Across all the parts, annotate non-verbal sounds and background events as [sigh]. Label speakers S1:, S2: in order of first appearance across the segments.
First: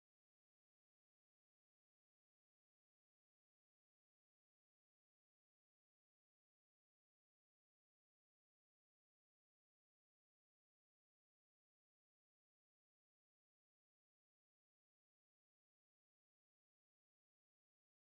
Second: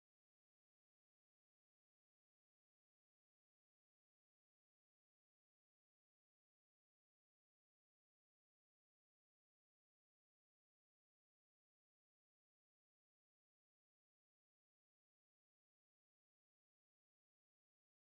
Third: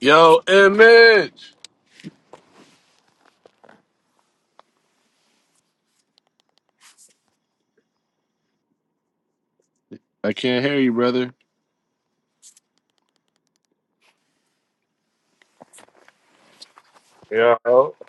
S1: Yo, image. I can't hear you, brother. Yeah, Yeah.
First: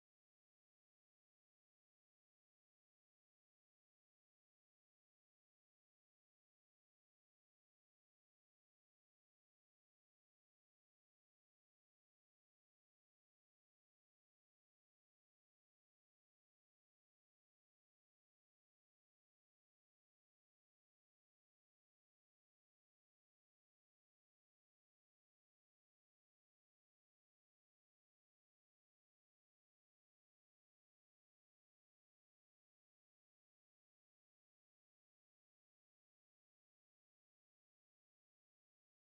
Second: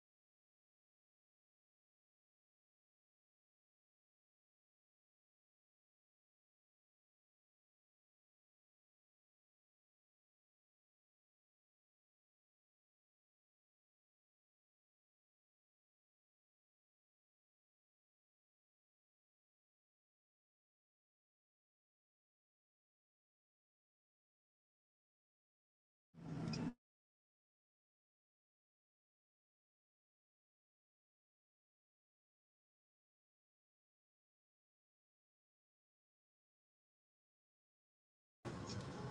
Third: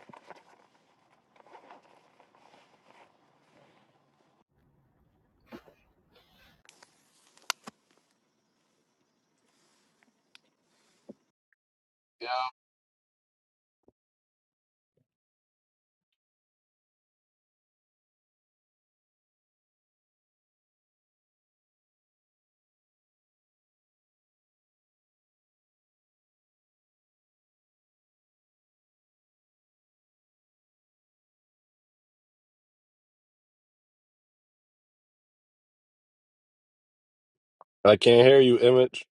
S1: I can't hear you, Image.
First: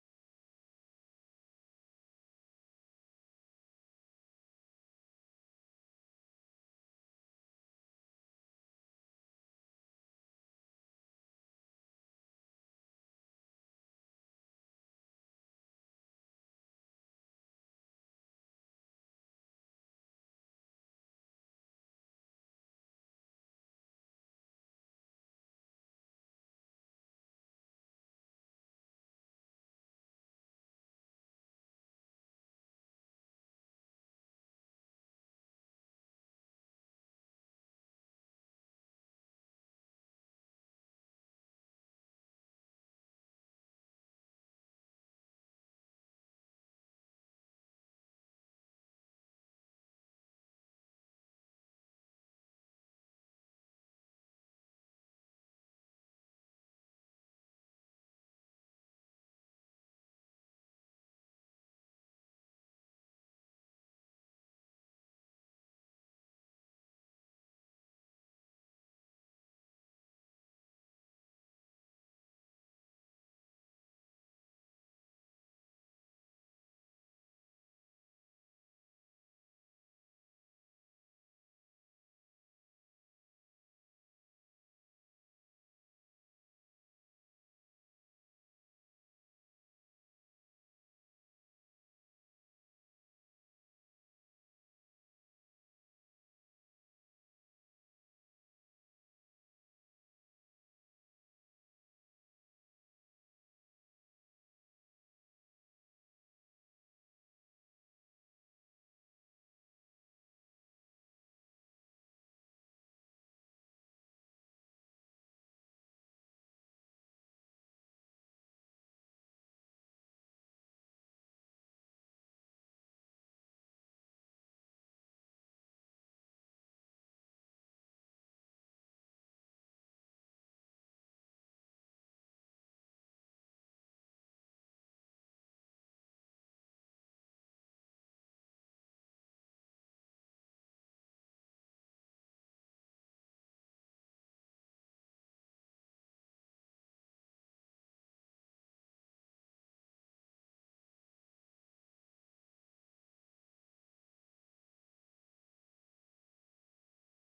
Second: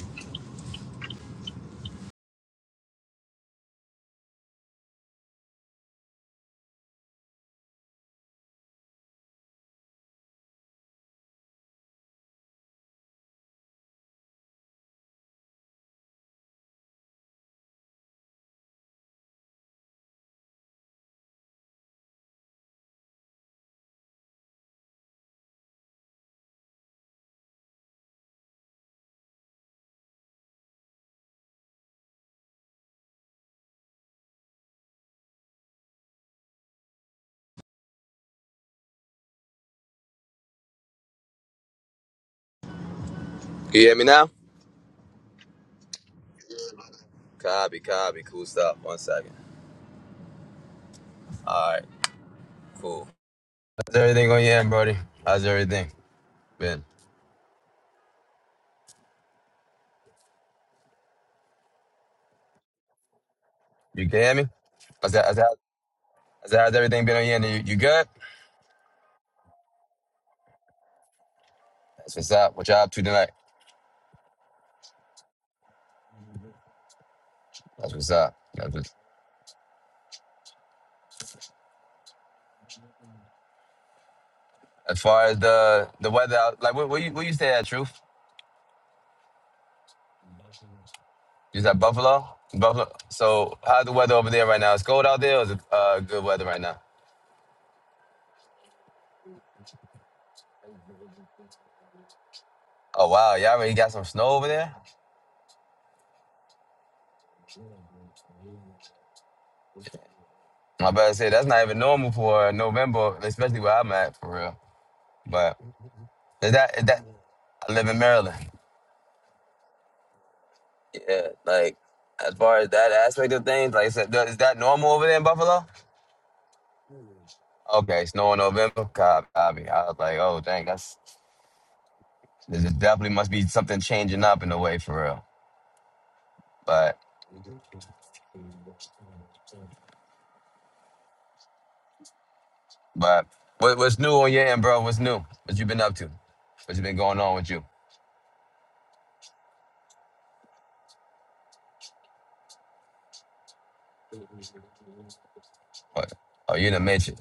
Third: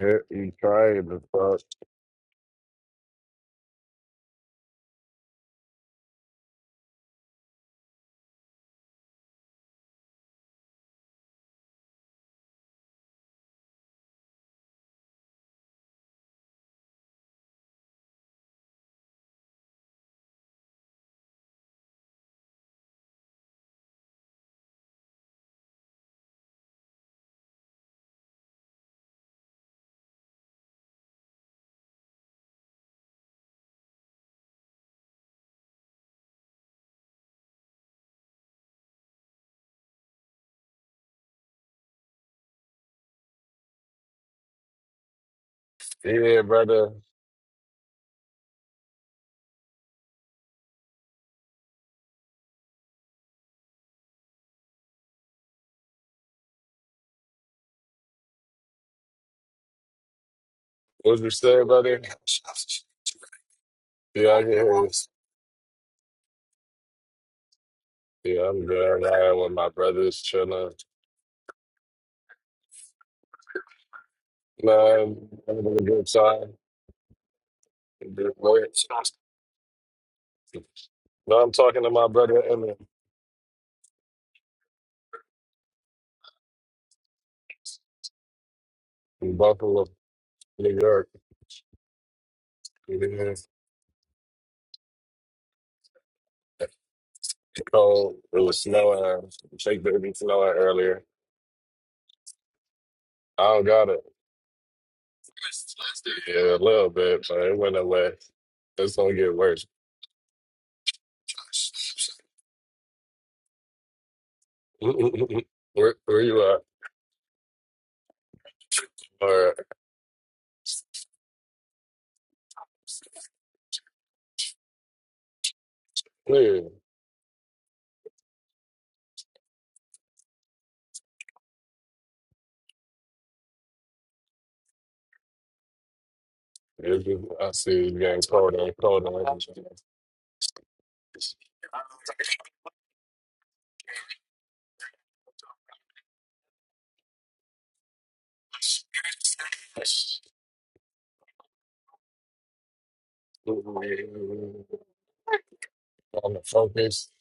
S1: Yeah, you trying to fuck.
S2: You hear me now?
S1: Yeah, brother.
S2: Copy, copy. Cool stuff. One second. All right, cool. How's everything going, yeah, Brody? How's everything been?
S1: What you say, brother?
S2: You can hear
S1: Yeah, I
S2: me?
S1: can hear you.
S2: How's that? How's that? How's, that, how's everything been on your end? You, you good?
S1: Yeah, I'm good. I'm with my brothers, chilling.
S2: That's what's up. What y'all up to tonight?
S1: Man, I'm having a good time.
S2: That's what's
S1: Good
S2: up.
S1: work.
S2: That's what's,
S1: No, I'm talking to my brother Emmett
S2: as far as the the weather, out- like where, where you where you stay at, Truth?
S1: in Buffalo, New York.
S2: You at Buffalo? Buffalo.
S1: It was
S2: So how's the weather over there right now? It's cold out there. Or is it uh, good weather right now?
S1: cold. It was snowing. Shake baby snowing earlier.
S2: Oh wow,
S1: I
S2: y'all
S1: don't
S2: already
S1: got
S2: got
S1: it.
S2: some snow over there.
S1: Yeah, a little bit, but it went away. It's gonna get worse.
S2: I better say that's not even normal for uh, November, especially where I'm at for real.
S1: [laughs]
S2: But
S1: where, where you
S2: is
S1: at?
S2: that is that I live in Maryland.
S1: All right.
S2: Yeah, like as far as that aspect of things, like I said, is that normal over there in Buffalo?
S1: Yeah.
S2: Okay, snow in November. Copy. copy. I was like, oh dang, that's this is definitely must be something changing up in a way for real. But
S1: It's just- I see it's getting colder and colder.
S2: but what, what's new on your end, bro? What's new? What you been up to? What's been going on with you? What?
S1: On the
S2: Oh, you're in the
S1: focus.
S2: matrix.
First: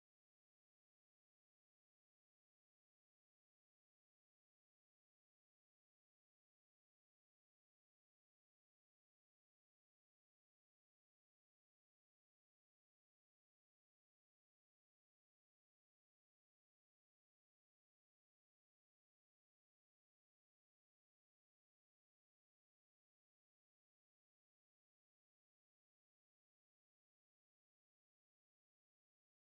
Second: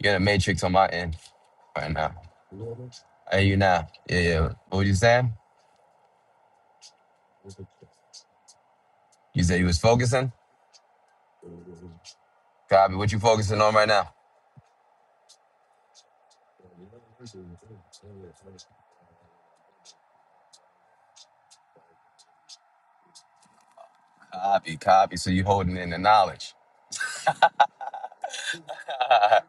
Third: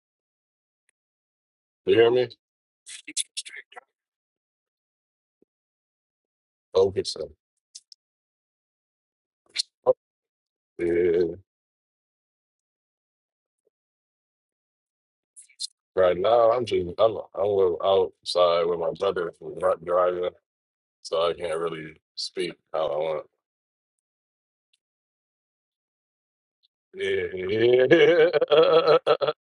S2: You're in the matrix on my end right
S1: You hear
S2: now.
S1: me?
S2: I hear you now. Yeah, yeah. What were you saying?
S1: Focus.
S2: You said you was
S1: Oh,
S2: focusing?
S1: Yeah.
S2: Copy. What you focusing on right now?
S1: Right now, I'm just I'm I'm a little outside with my brother who's not driving, so I can't really speak. how I want.
S2: Copy, copy. So you holding in the knowledge.
S1: [laughs] how
S2: [laughs] I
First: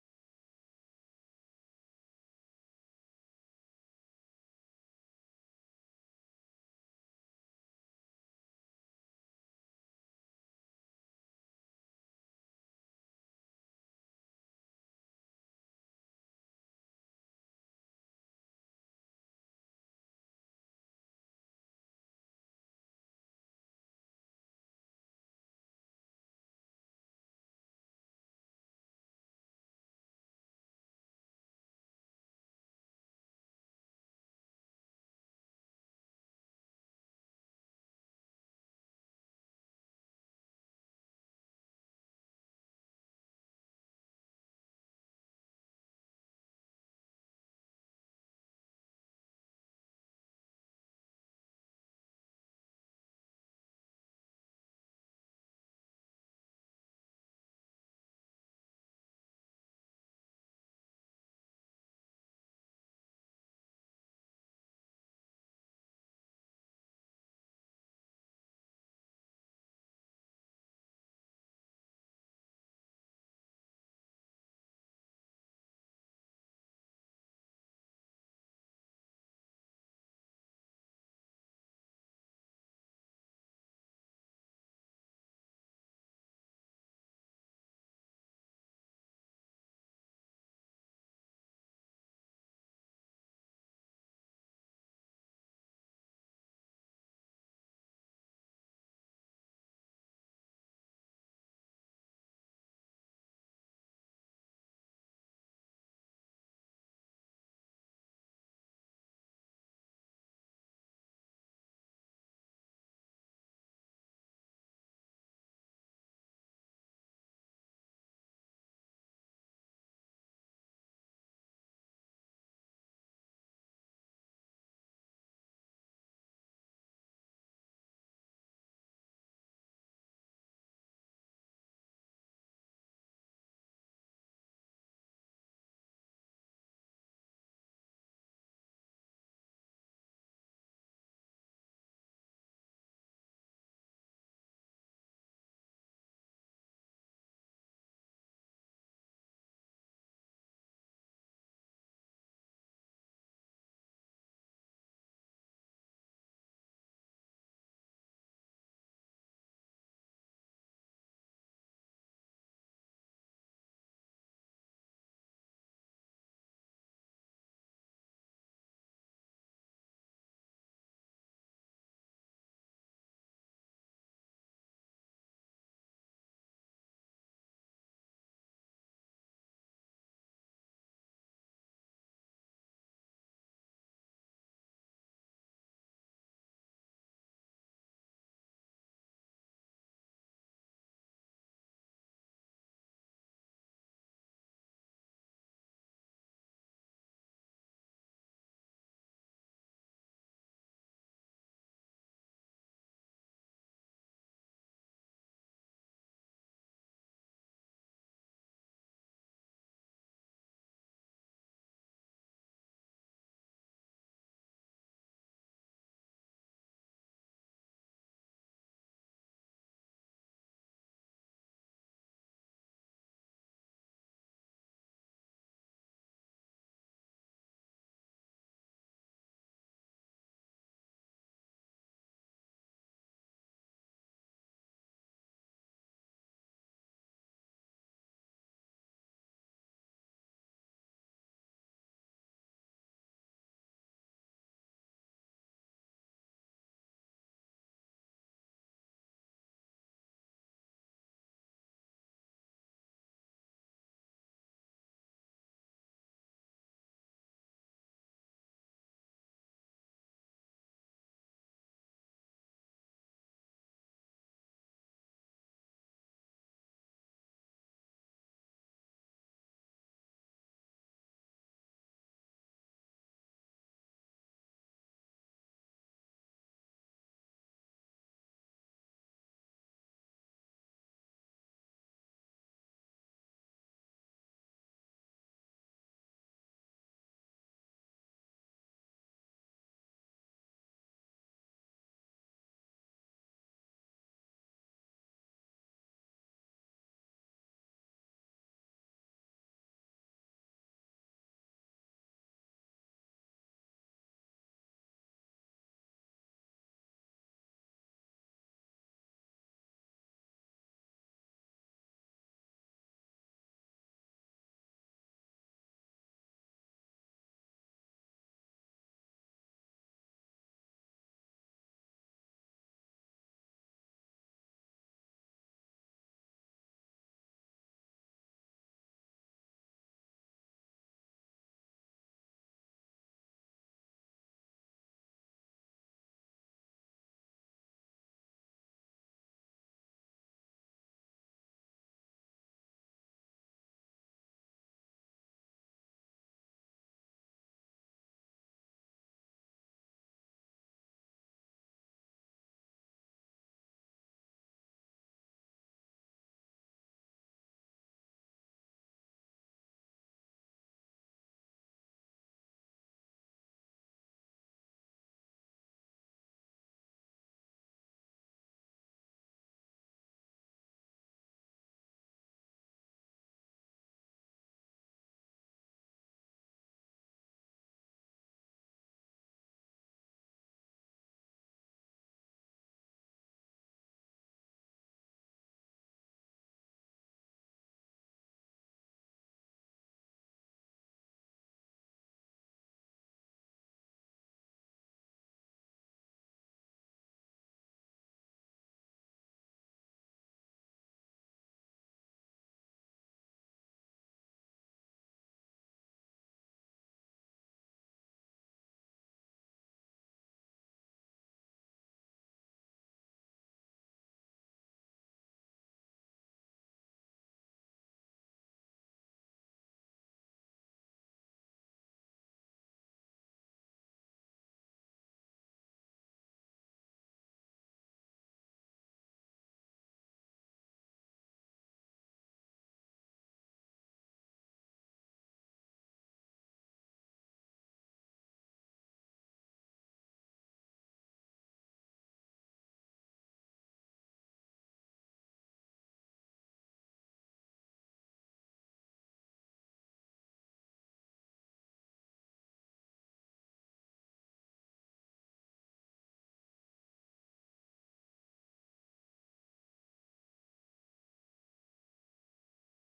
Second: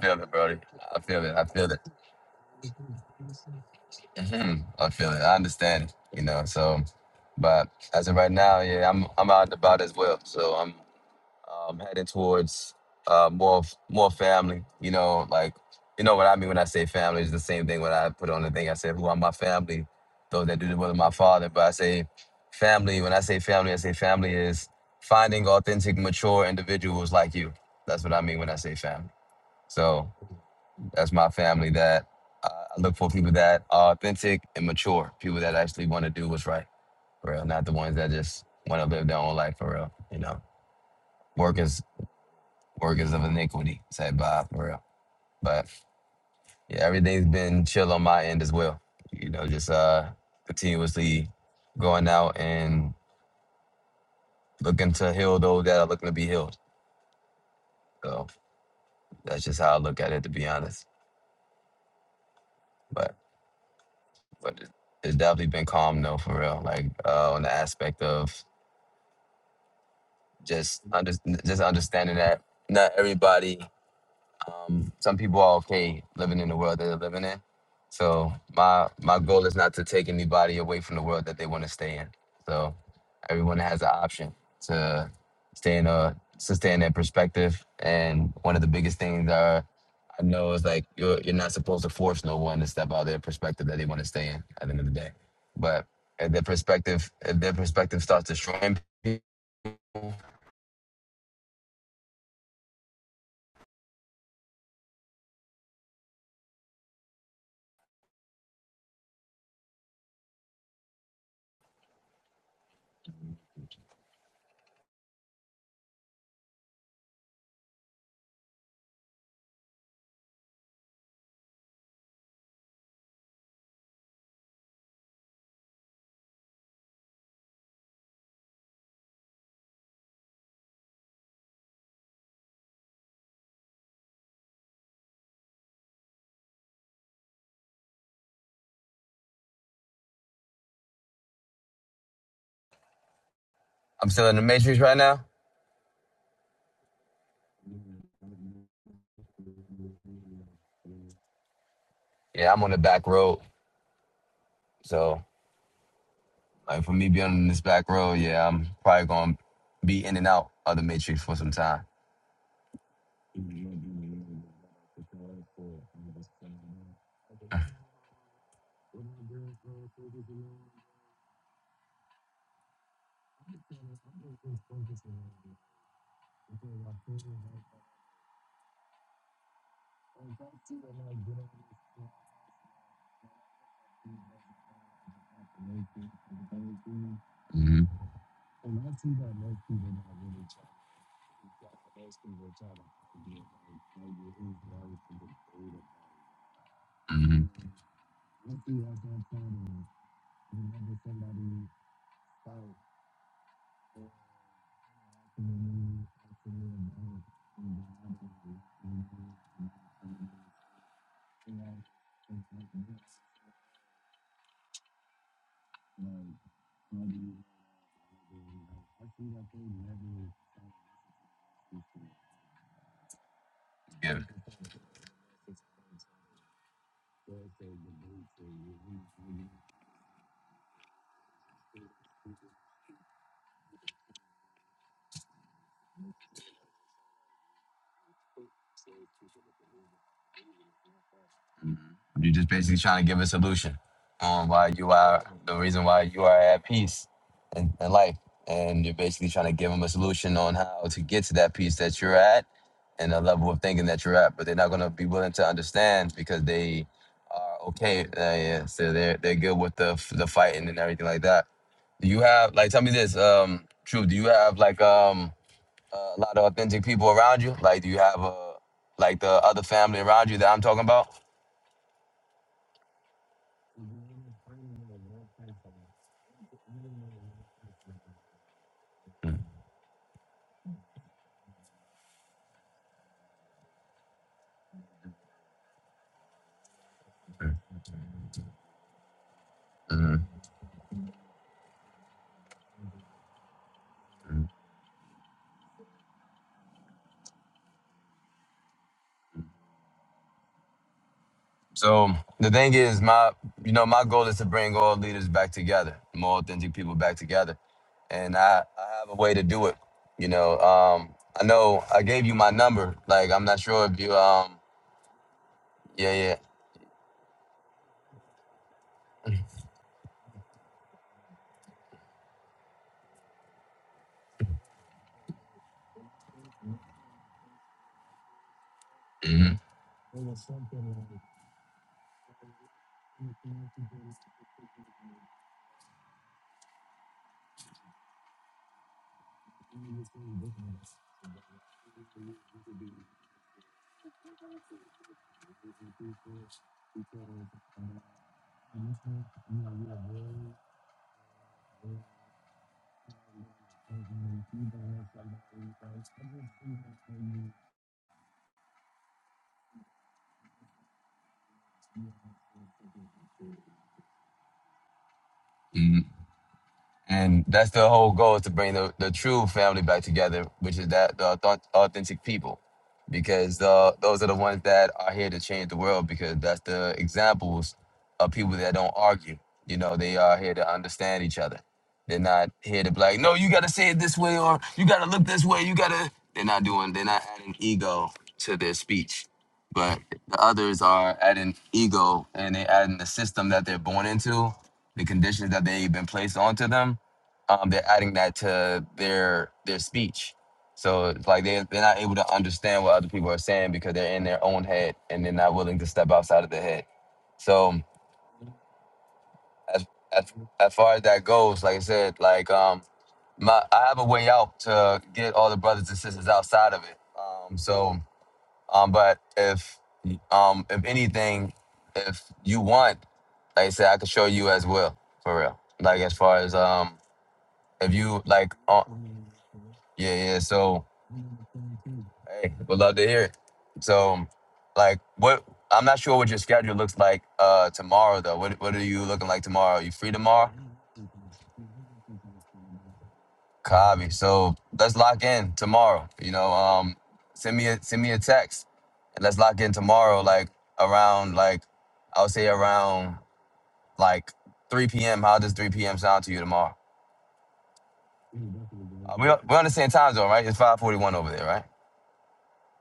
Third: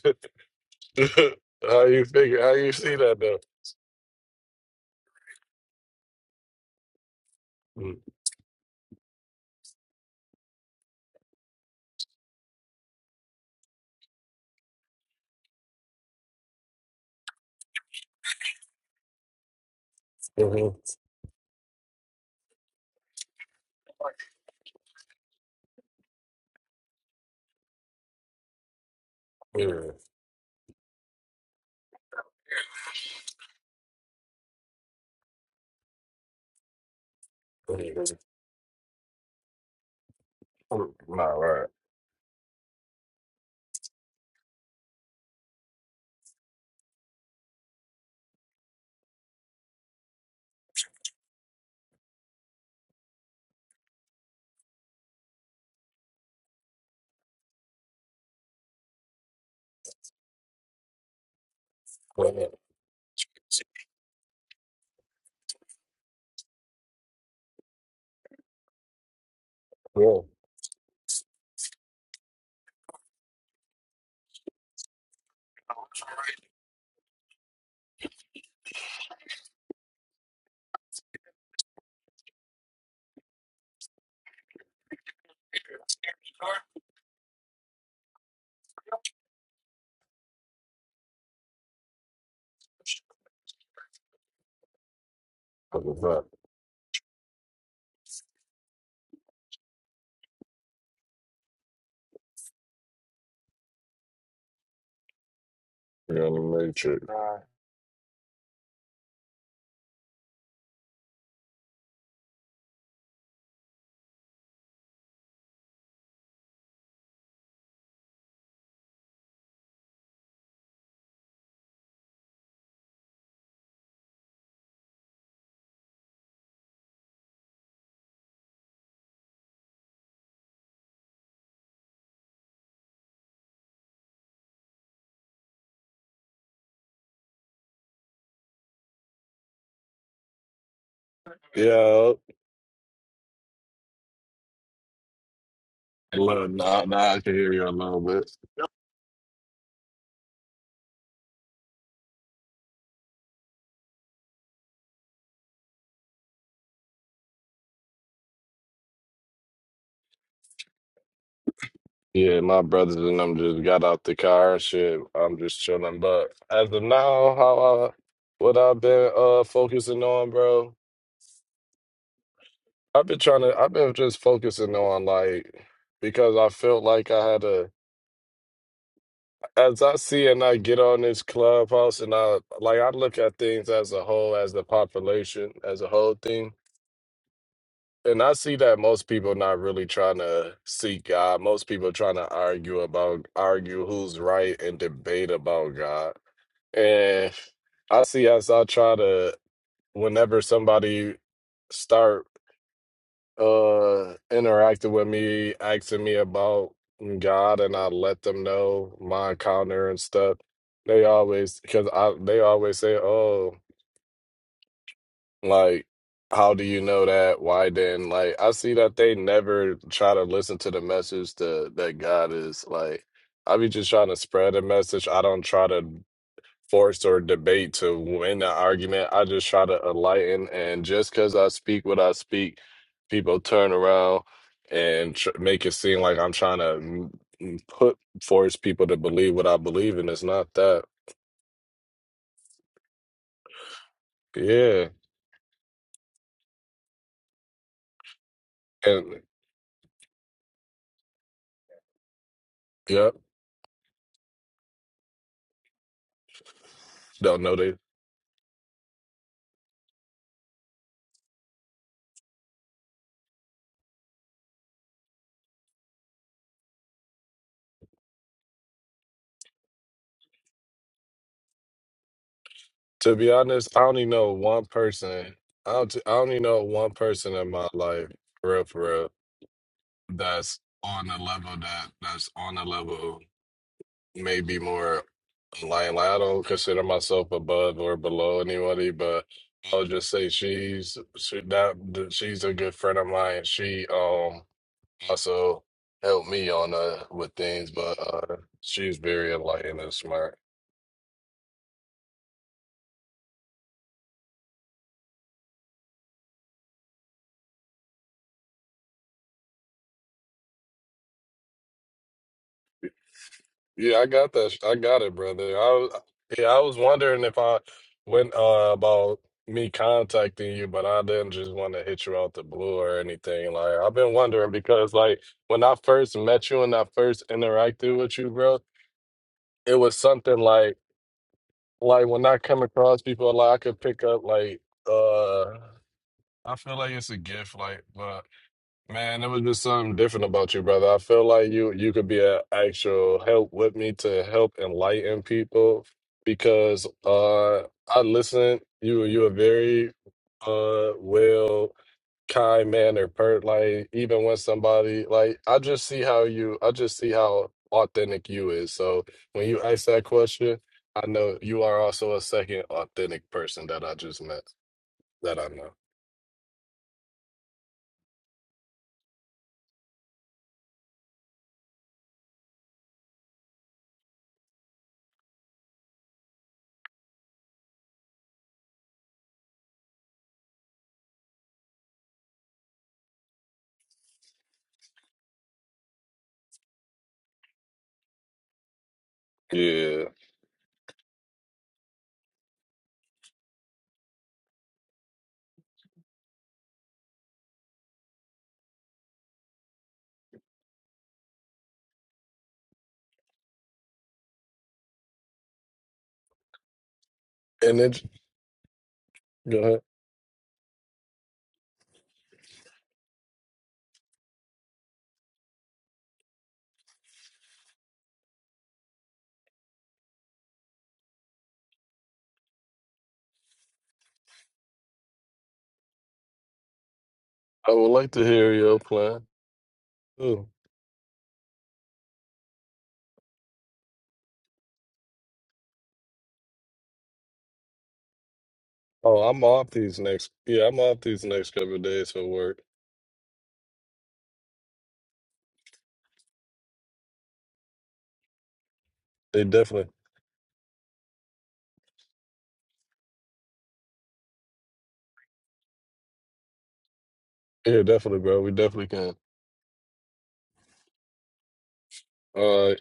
S2: feel it, Brody. I feel it. I feel it.
S1: you figure? How you see that though?
S2: hmm I feel it. I understand it. You know, so but as of right now, yeah, I'm I'm out and about as well. So I'm um, headed towards uh, more f- more family. You know, like you know what I mean when I say family is the same thing. When I put on the thing, I said, "Who are my family?" Those that
S1: Mm-hmm.
S2: do the will of my father. But I say family. When I say family, I say family is finding authentic, mature individuals like you. That's what I mean when I say family. So that's my family. That uh, I look for people that are authentic and mature. People that actually want to do what's right, for real. Not the ones that just want to live their own life, for real. You know,
S1: Not right.
S2: working workers of iniquity. Said Bob for real. But yeah, everything's been chill on my end as well. You know, just uh continuously going out and looking to heal those that are looking to be healed. So that's just how I look at it to be honest.
S1: Yeah.
S2: But but it- it's definitely been calm though for real. Like uh on the aspect of
S1: What
S2: just under, just understanding that not everybody Um, some people are okay living in the world that they're living in. So my my goal is not to take anybody away from the world that they want to stay in. So everyone has an option to stay in a to stay in their perspective. And one of the biggest things are I know is like you're you're not supposed to force no one to step out of their perspective that they want to stay in at the end of the day. But
S1: the fuck?
S2: if their perspective if their perspective starts destroying people, I'm
S1: You're on the matrix. Yeah.
S2: still in the matrix right now.
S1: Look, now, now I can hear you a little bit.
S2: Yeah, I'm on the back road. So Like for me being on this back road, yeah, I'm probably gonna be in and out of the matrix for some time.
S1: Yeah, my brothers and them just got out the car and shit. I'm just chilling. But as of now, how I, what I've been uh focusing on, bro, I've been trying to, I've been just focusing on like, because I felt like I had to, as I see and I get on this clubhouse and I, like, I look at things as a whole, as the population, as a whole thing.
S2: hmm
S1: And I see that most people not really trying to seek God. Most people trying to argue about, argue who's right and debate about God. And
S2: hmm
S1: I see as I try to, whenever somebody start uh interacted with me, asking me about God, and I let them know my encounter and stuff. They always because I they always say, "Oh, like how do you know that? Why then?" Like I see that they never try to listen to the message that that God is like. I be just trying to
S2: Yeah.
S1: spread a message. I don't try to force or debate to win the argument. I just try to enlighten, and just because I speak what I speak, people turn around and tr- make it seem like I'm trying to m- m- put force people to believe what I believe, and it's not that.
S2: You're just basically trying to give a solution on why
S1: Yeah,
S2: you are the reason why you are at peace in, in life, and you're
S1: and
S2: basically trying to give them a solution on how to get to that peace that you're at and
S1: yep,
S2: the level of thinking that you're at. But they're not gonna be willing to understand because they
S1: don't know
S2: are
S1: that.
S2: okay. Uh, yeah, so they're they're good with the the fighting and everything like that. Do you have like tell me this, um, True, do you have like um a lot of authentic people around you? Like do you have uh like the other family around you that I'm talking about?
S1: To be honest, I only know one person. I don't, I only know one person in my life, for real, for real,
S2: hmm
S1: that's on the level that that's on the level. may be more like, like I don't consider myself above or below anybody, but I'll just say she's she that she's a good friend of mine. She um also helped me on uh with things, but uh she's very enlightened and smart.
S2: So the thing is my you know, my goal is to bring all leaders back together, more authentic people back together. And I, I have a way to do it. You know, um I know I gave you my number. Like I'm not sure
S1: Yeah,
S2: if
S1: I
S2: you
S1: got that.
S2: um
S1: I got it, brother. I was,
S2: yeah,
S1: yeah, I was wondering if I went uh, about me contacting you, but I didn't just want to hit you out the blue or anything. Like I've been wondering because, like, when I first met you and I first interacted with you, bro, it was something like, like when I come across people, like I could pick up, like, uh, I feel like it's a gift, like, but. Man, it was just something different about you, brother. I feel like you you could be an actual help with me to help enlighten people because uh I listen. You you a very uh well kind mannered per like even when somebody like I just see how you I just see how authentic you is. So when you ask that question, I know you are also a second authentic person that I just met that I know.
S2: yeah. And that's the whole goal is to bring the, the true family back together, which is that the auth- authentic people, because uh, those are the ones that are here to change the world. Because that's the examples of people that don't argue. You know, they are here to understand each other. They're not here to be like, no, you got to say it this way, or you got to look this way. You got to. They're not doing. They're not adding ego to their speech, but
S1: Yeah.
S2: the others are adding ego and they adding the system that they're born into, the conditions that they've been placed onto them um, they're adding that to their their speech. So it's like they they're not able to understand what other people are saying because they're in their own head and they're not willing to step outside of the head.
S1: And
S2: So
S1: it go
S2: as as, as far as that goes, like I said, like um my I have a way out to get all the brothers and sisters outside of it. Um so um but if um if anything, if you want, like I said, I could show you as well for real. Like as far as um
S1: I would
S2: if
S1: like
S2: you
S1: to hear
S2: like,
S1: your
S2: uh,
S1: plan.
S2: yeah, yeah.
S1: too.
S2: So, hey, would love to hear it. So, like, what? I'm not sure what your schedule looks like uh tomorrow though. What What are you
S1: Oh,
S2: looking
S1: I'm
S2: like
S1: off
S2: tomorrow? You
S1: these
S2: free
S1: next.
S2: tomorrow?
S1: Yeah, I'm off these next couple of days for work.
S2: Copy. So let's lock in tomorrow. You know, um, send me a send me a text, and let's
S1: They
S2: lock in
S1: definitely.
S2: tomorrow. Like around like, I would say around like 3 p.m. How does 3 p.m. sound to you tomorrow?
S1: Yeah, definitely, bro. We definitely
S2: Uh,
S1: can.
S2: we we understand time zone, right? It's five forty one over there, right?
S1: Uh,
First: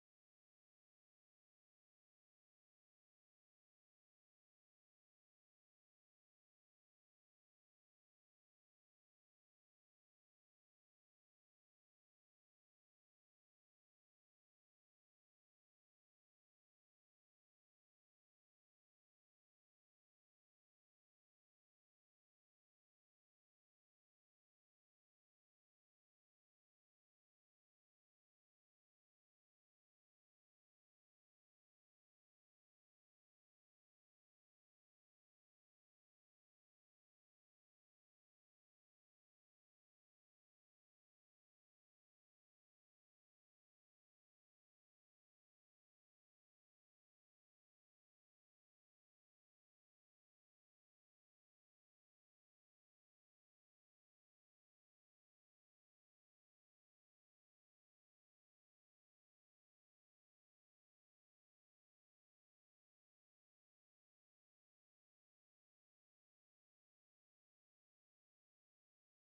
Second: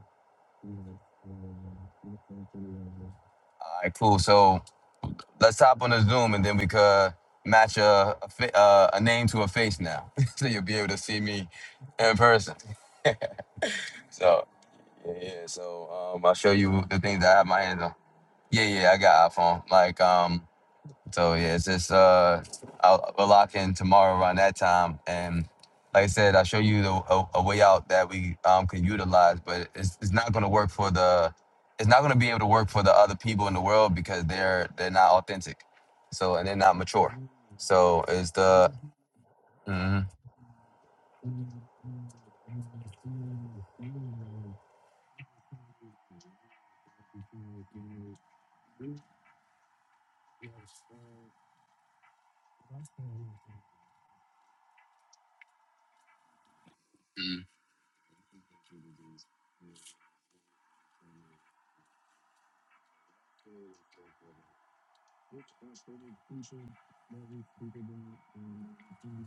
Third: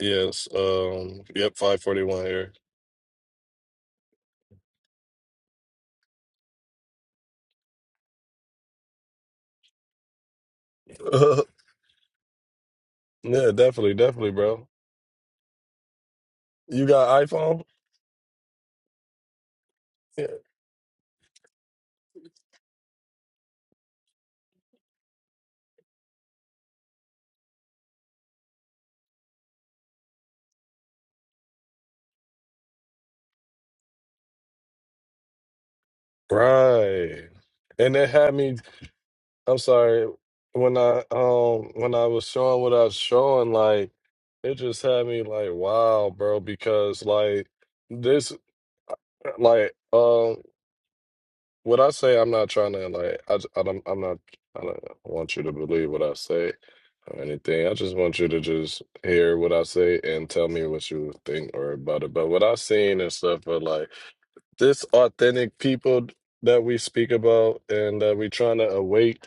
S1: yes. Um. Yep. Five forty one here.
S2: All right, cool. So let's hop on the Zoom, and then we could match a a, fa- uh, a name to a face now, [laughs] so you'll be able to
S1: [laughs]
S2: see me in person. [laughs]
S1: yeah, definitely, definitely,
S2: so
S1: bro.
S2: yeah, yeah. So um, I'll show you
S1: You
S2: the things
S1: got
S2: that I have my
S1: iPhone?
S2: hands on. Yeah, yeah. I got iPhone. Like
S1: Yeah.
S2: um. So yeah, it's just uh, I'll, we'll lock in tomorrow around that time, and like I said, I'll show you the, a, a way out that we um can utilize, but it's it's not going to work for the, it's not going to be able to work for the other people in the world because they're they're not authentic, so and they're not mature.
S1: Right. And
S2: So
S1: that
S2: it's
S1: had me.
S2: the,
S1: I'm sorry.
S2: mm
S1: When I um when I was showing what I was showing, like it just had me like, wow, bro, because like this like um What I say, I'm not trying to like. I, j- I don't. I'm not. I don't want you to believe what I say or anything. I just want you to just hear what I say and tell me what you think or about it. But what I've seen and stuff are like this authentic people that we speak about and that we trying to awake.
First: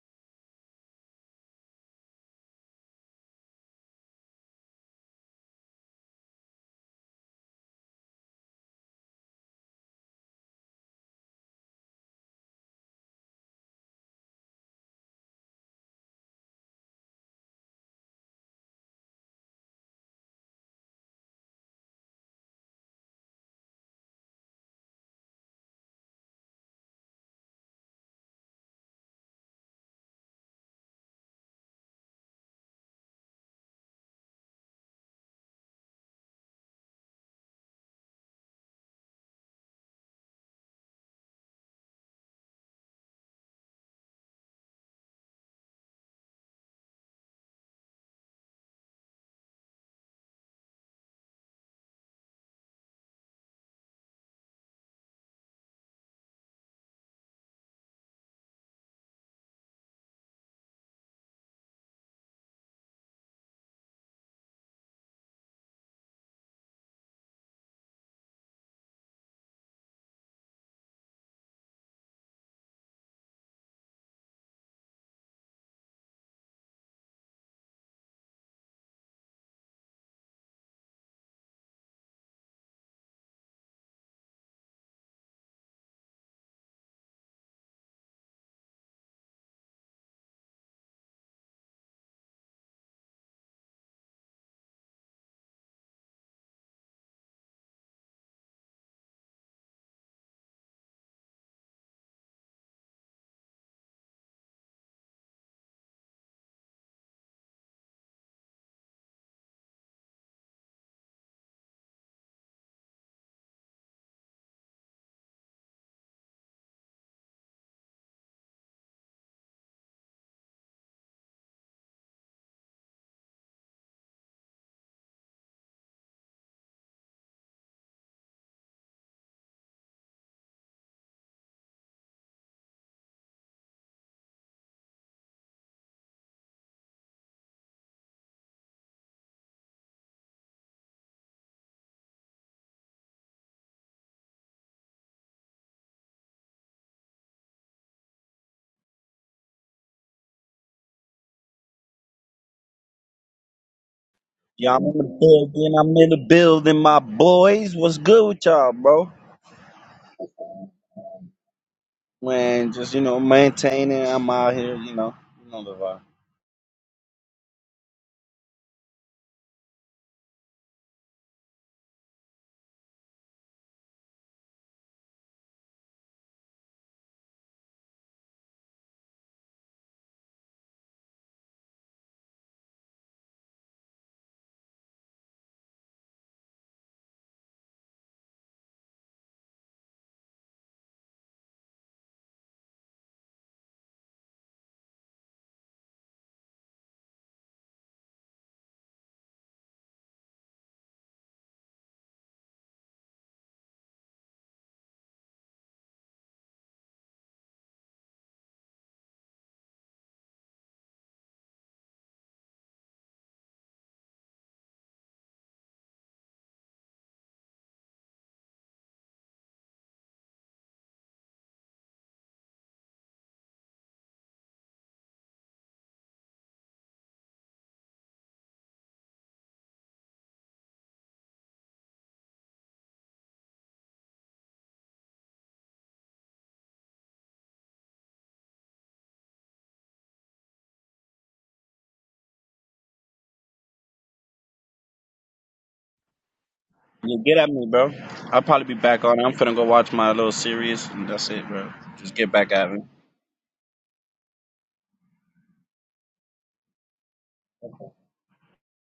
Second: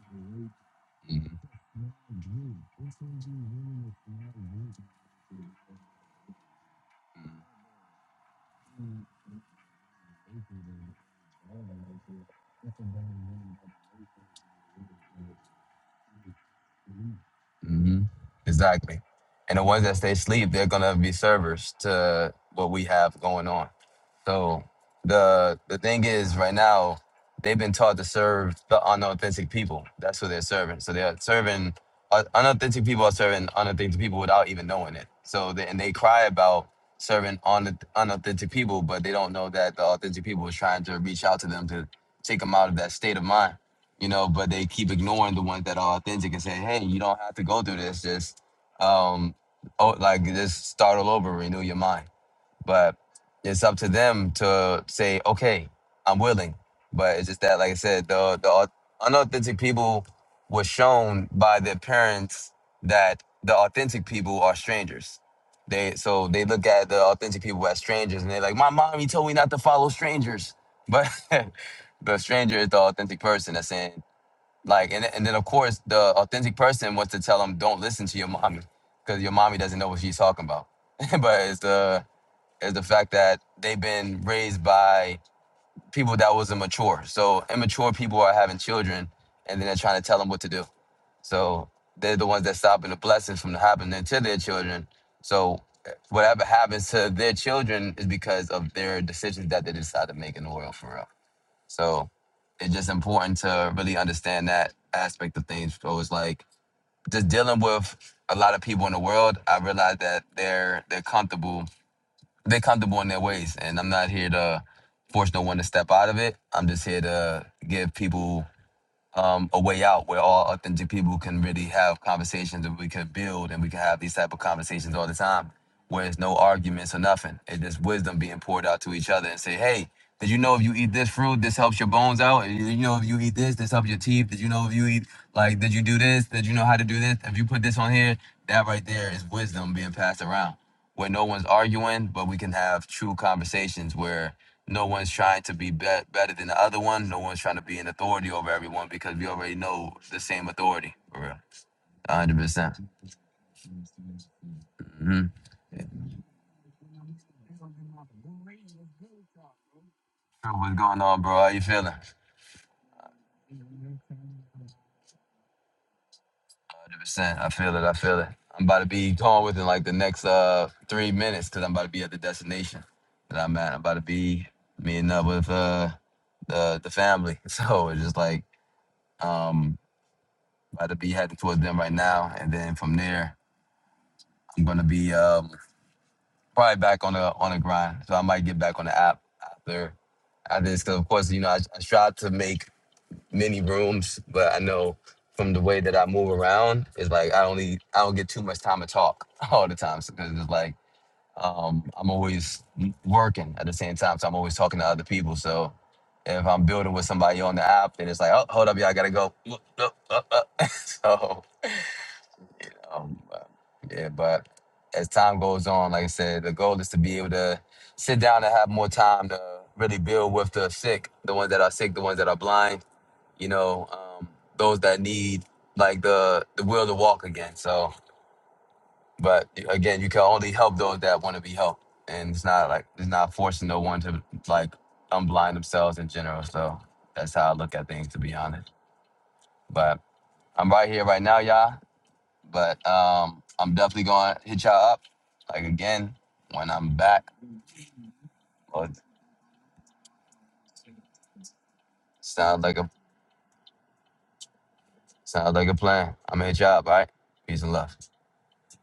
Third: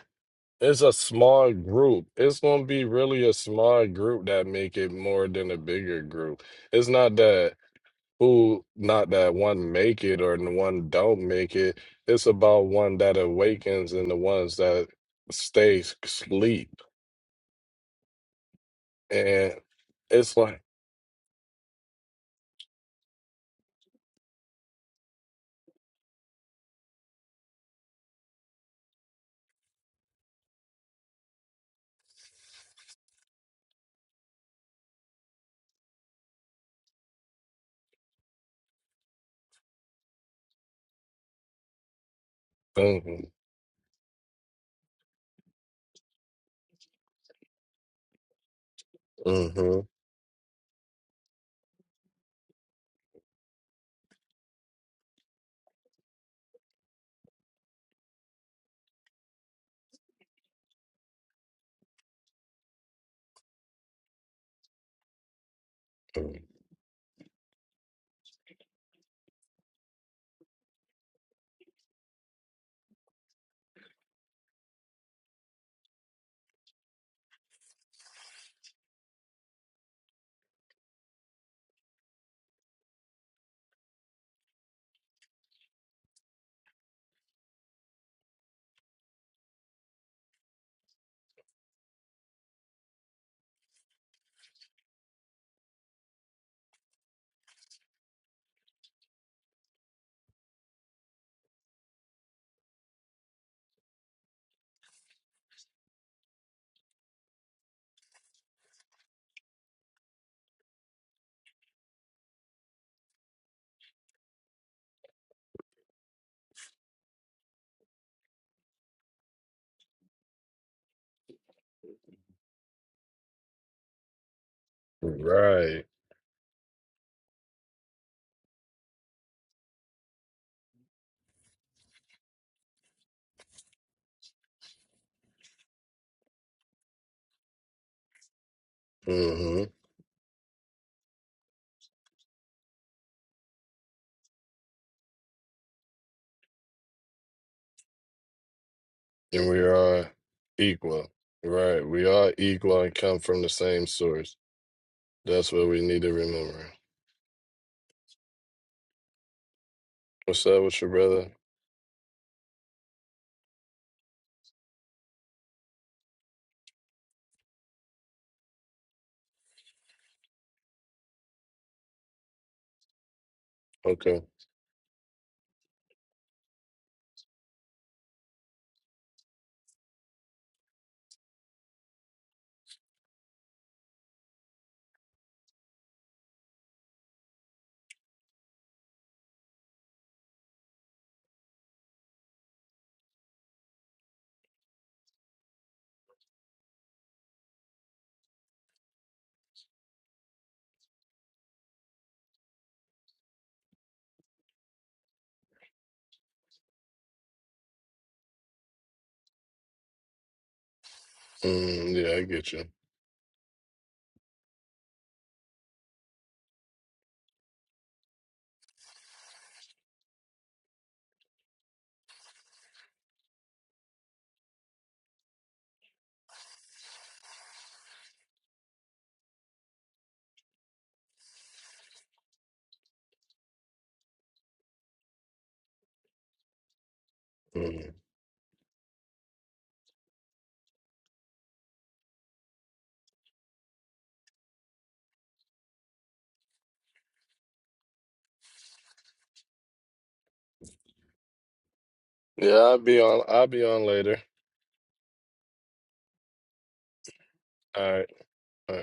S1: It's a
S2: mm
S1: small group. It's gonna be really a small group that make it more than a bigger group. It's not that who not that one make it or the one don't make it. It's about one that awakens and the ones that stay asleep.
S2: mm exactly,
S1: And
S2: and the ones that stay
S1: it's
S2: asleep,
S1: like,
S2: they're gonna be servers to what we have going on. So the the thing is, right now they've been taught to serve the unauthentic people. That's who they're serving. So they're serving uh, unauthentic people are serving unauthentic people without even knowing it. So they, and they cry about serving on unauthentic people, but they don't know that the authentic people is trying to reach out to them to take them out of that state of
S1: mm-hmm,
S2: mind. You know, but they keep ignoring the ones that are authentic and saying, "Hey, you don't have to go through this. Just, um,
S1: mm-hmm,
S2: oh, like just start all over, renew your mind." But it's up to them to say, okay, I'm willing. But it's just that, like I said, the the au- unauthentic people were shown by their parents that the authentic people are strangers. They so they look at the authentic people as strangers, and they're like, my mommy told me not to follow strangers, but [laughs] the stranger is the authentic person that's saying like, and and then of course the authentic person wants to tell them, don't listen to your mommy because your mommy doesn't know what she's talking about. [laughs] but it's the is the fact that they've been raised by people that was immature. So immature people are having children, and then they're trying to tell them what to do. So they're the ones that stopping the blessings from happening to their children. So whatever happens to their children is because of their decisions that they decide to make in the world for real. So it's just important to really understand that aspect of things. So it's like just dealing with a lot of people in the world. I realize that they're they're comfortable they are comfortable in their ways, and I'm not here to force no one to step out of it. I'm just here to give people um, a way out where all authentic people can really have conversations and we can build and we can have these type of conversations all the
S1: mm-hmm,
S2: time
S1: right,
S2: where it's no arguments or nothing. It's just wisdom being poured out to each other and say, hey, did you know if you eat this fruit, this helps your bones out? Did you know if you eat this, this helps your teeth? Did you know if you eat, like, did you do this? Did you know how to do this? If you put this on here, that right there is
S1: mm-hmm.
S2: wisdom being passed around where no one's arguing, but we can have true conversations where no one's trying to be, be better than the other one. No one's trying to be an authority over everyone because we
S1: And
S2: already
S1: we
S2: know
S1: are
S2: the same authority.
S1: equal,
S2: For real.
S1: right? We are
S2: 100%. percent
S1: equal and come from the same source.
S3: Y'all in the
S2: hmm
S1: That's what
S3: building.
S1: we
S3: I'm
S1: need
S3: in
S1: to
S3: the
S1: remember.
S3: building. My boys, what's good with y'all, bro?
S1: What's up
S2: What's
S1: with your
S2: going on,
S1: brother?
S2: bro? How you feeling?
S3: Man, just you know, maintaining. I'm out here, you know, you know the vibe.
S2: 100%. I feel it. I feel it. I'm about to be gone within like the next uh three minutes because I'm about to be at the destination that I'm at. I'm about to
S1: Okay.
S2: be meeting up with uh the the family. [laughs] So it's just like um about to be heading towards them right now, and then from there I'm gonna be um. probably back on the on the grind. So I might get back on the app after after this. Because of course, you know, I, I strive to make many rooms, but I know from the way that I move around, it's like I only I don't get too much time to talk [laughs] all the time. So 'cause it's like um, I'm always working at the same time, so I'm always talking to other people. So if I'm building with somebody on the app, then it's like, oh, hold up, y'all I gotta go. [laughs] so
S1: Mm, yeah, I get you.
S2: um, uh, yeah, but as time goes on, like I said, the goal is to be able to sit down and have more time to really build with the sick, the ones that are sick, the ones that are blind, you know, um, those that need like the the will to walk again. So, but again, you can only help those that want to be helped, and it's not like it's not forcing no one to like unblind themselves in general. So that's how I look at
S1: Mm.
S2: things, to be honest. But I'm right here right now, y'all. But um, I'm definitely gonna hit y'all up like again when I'm
S3: Yeah,
S2: back.
S3: get at me, bro. I'll probably be
S2: But
S3: back on. I'm finna go watch my little series, and that's it, bro. Just get back
S1: Yeah,
S2: sounds
S3: at
S2: like
S1: I'll
S3: me.
S2: a
S1: be on. I'll be on later.
S2: sounds like a plan. I'm gonna hit y'all up, all right? Peace and
S1: All
S2: love.
S1: right. All right.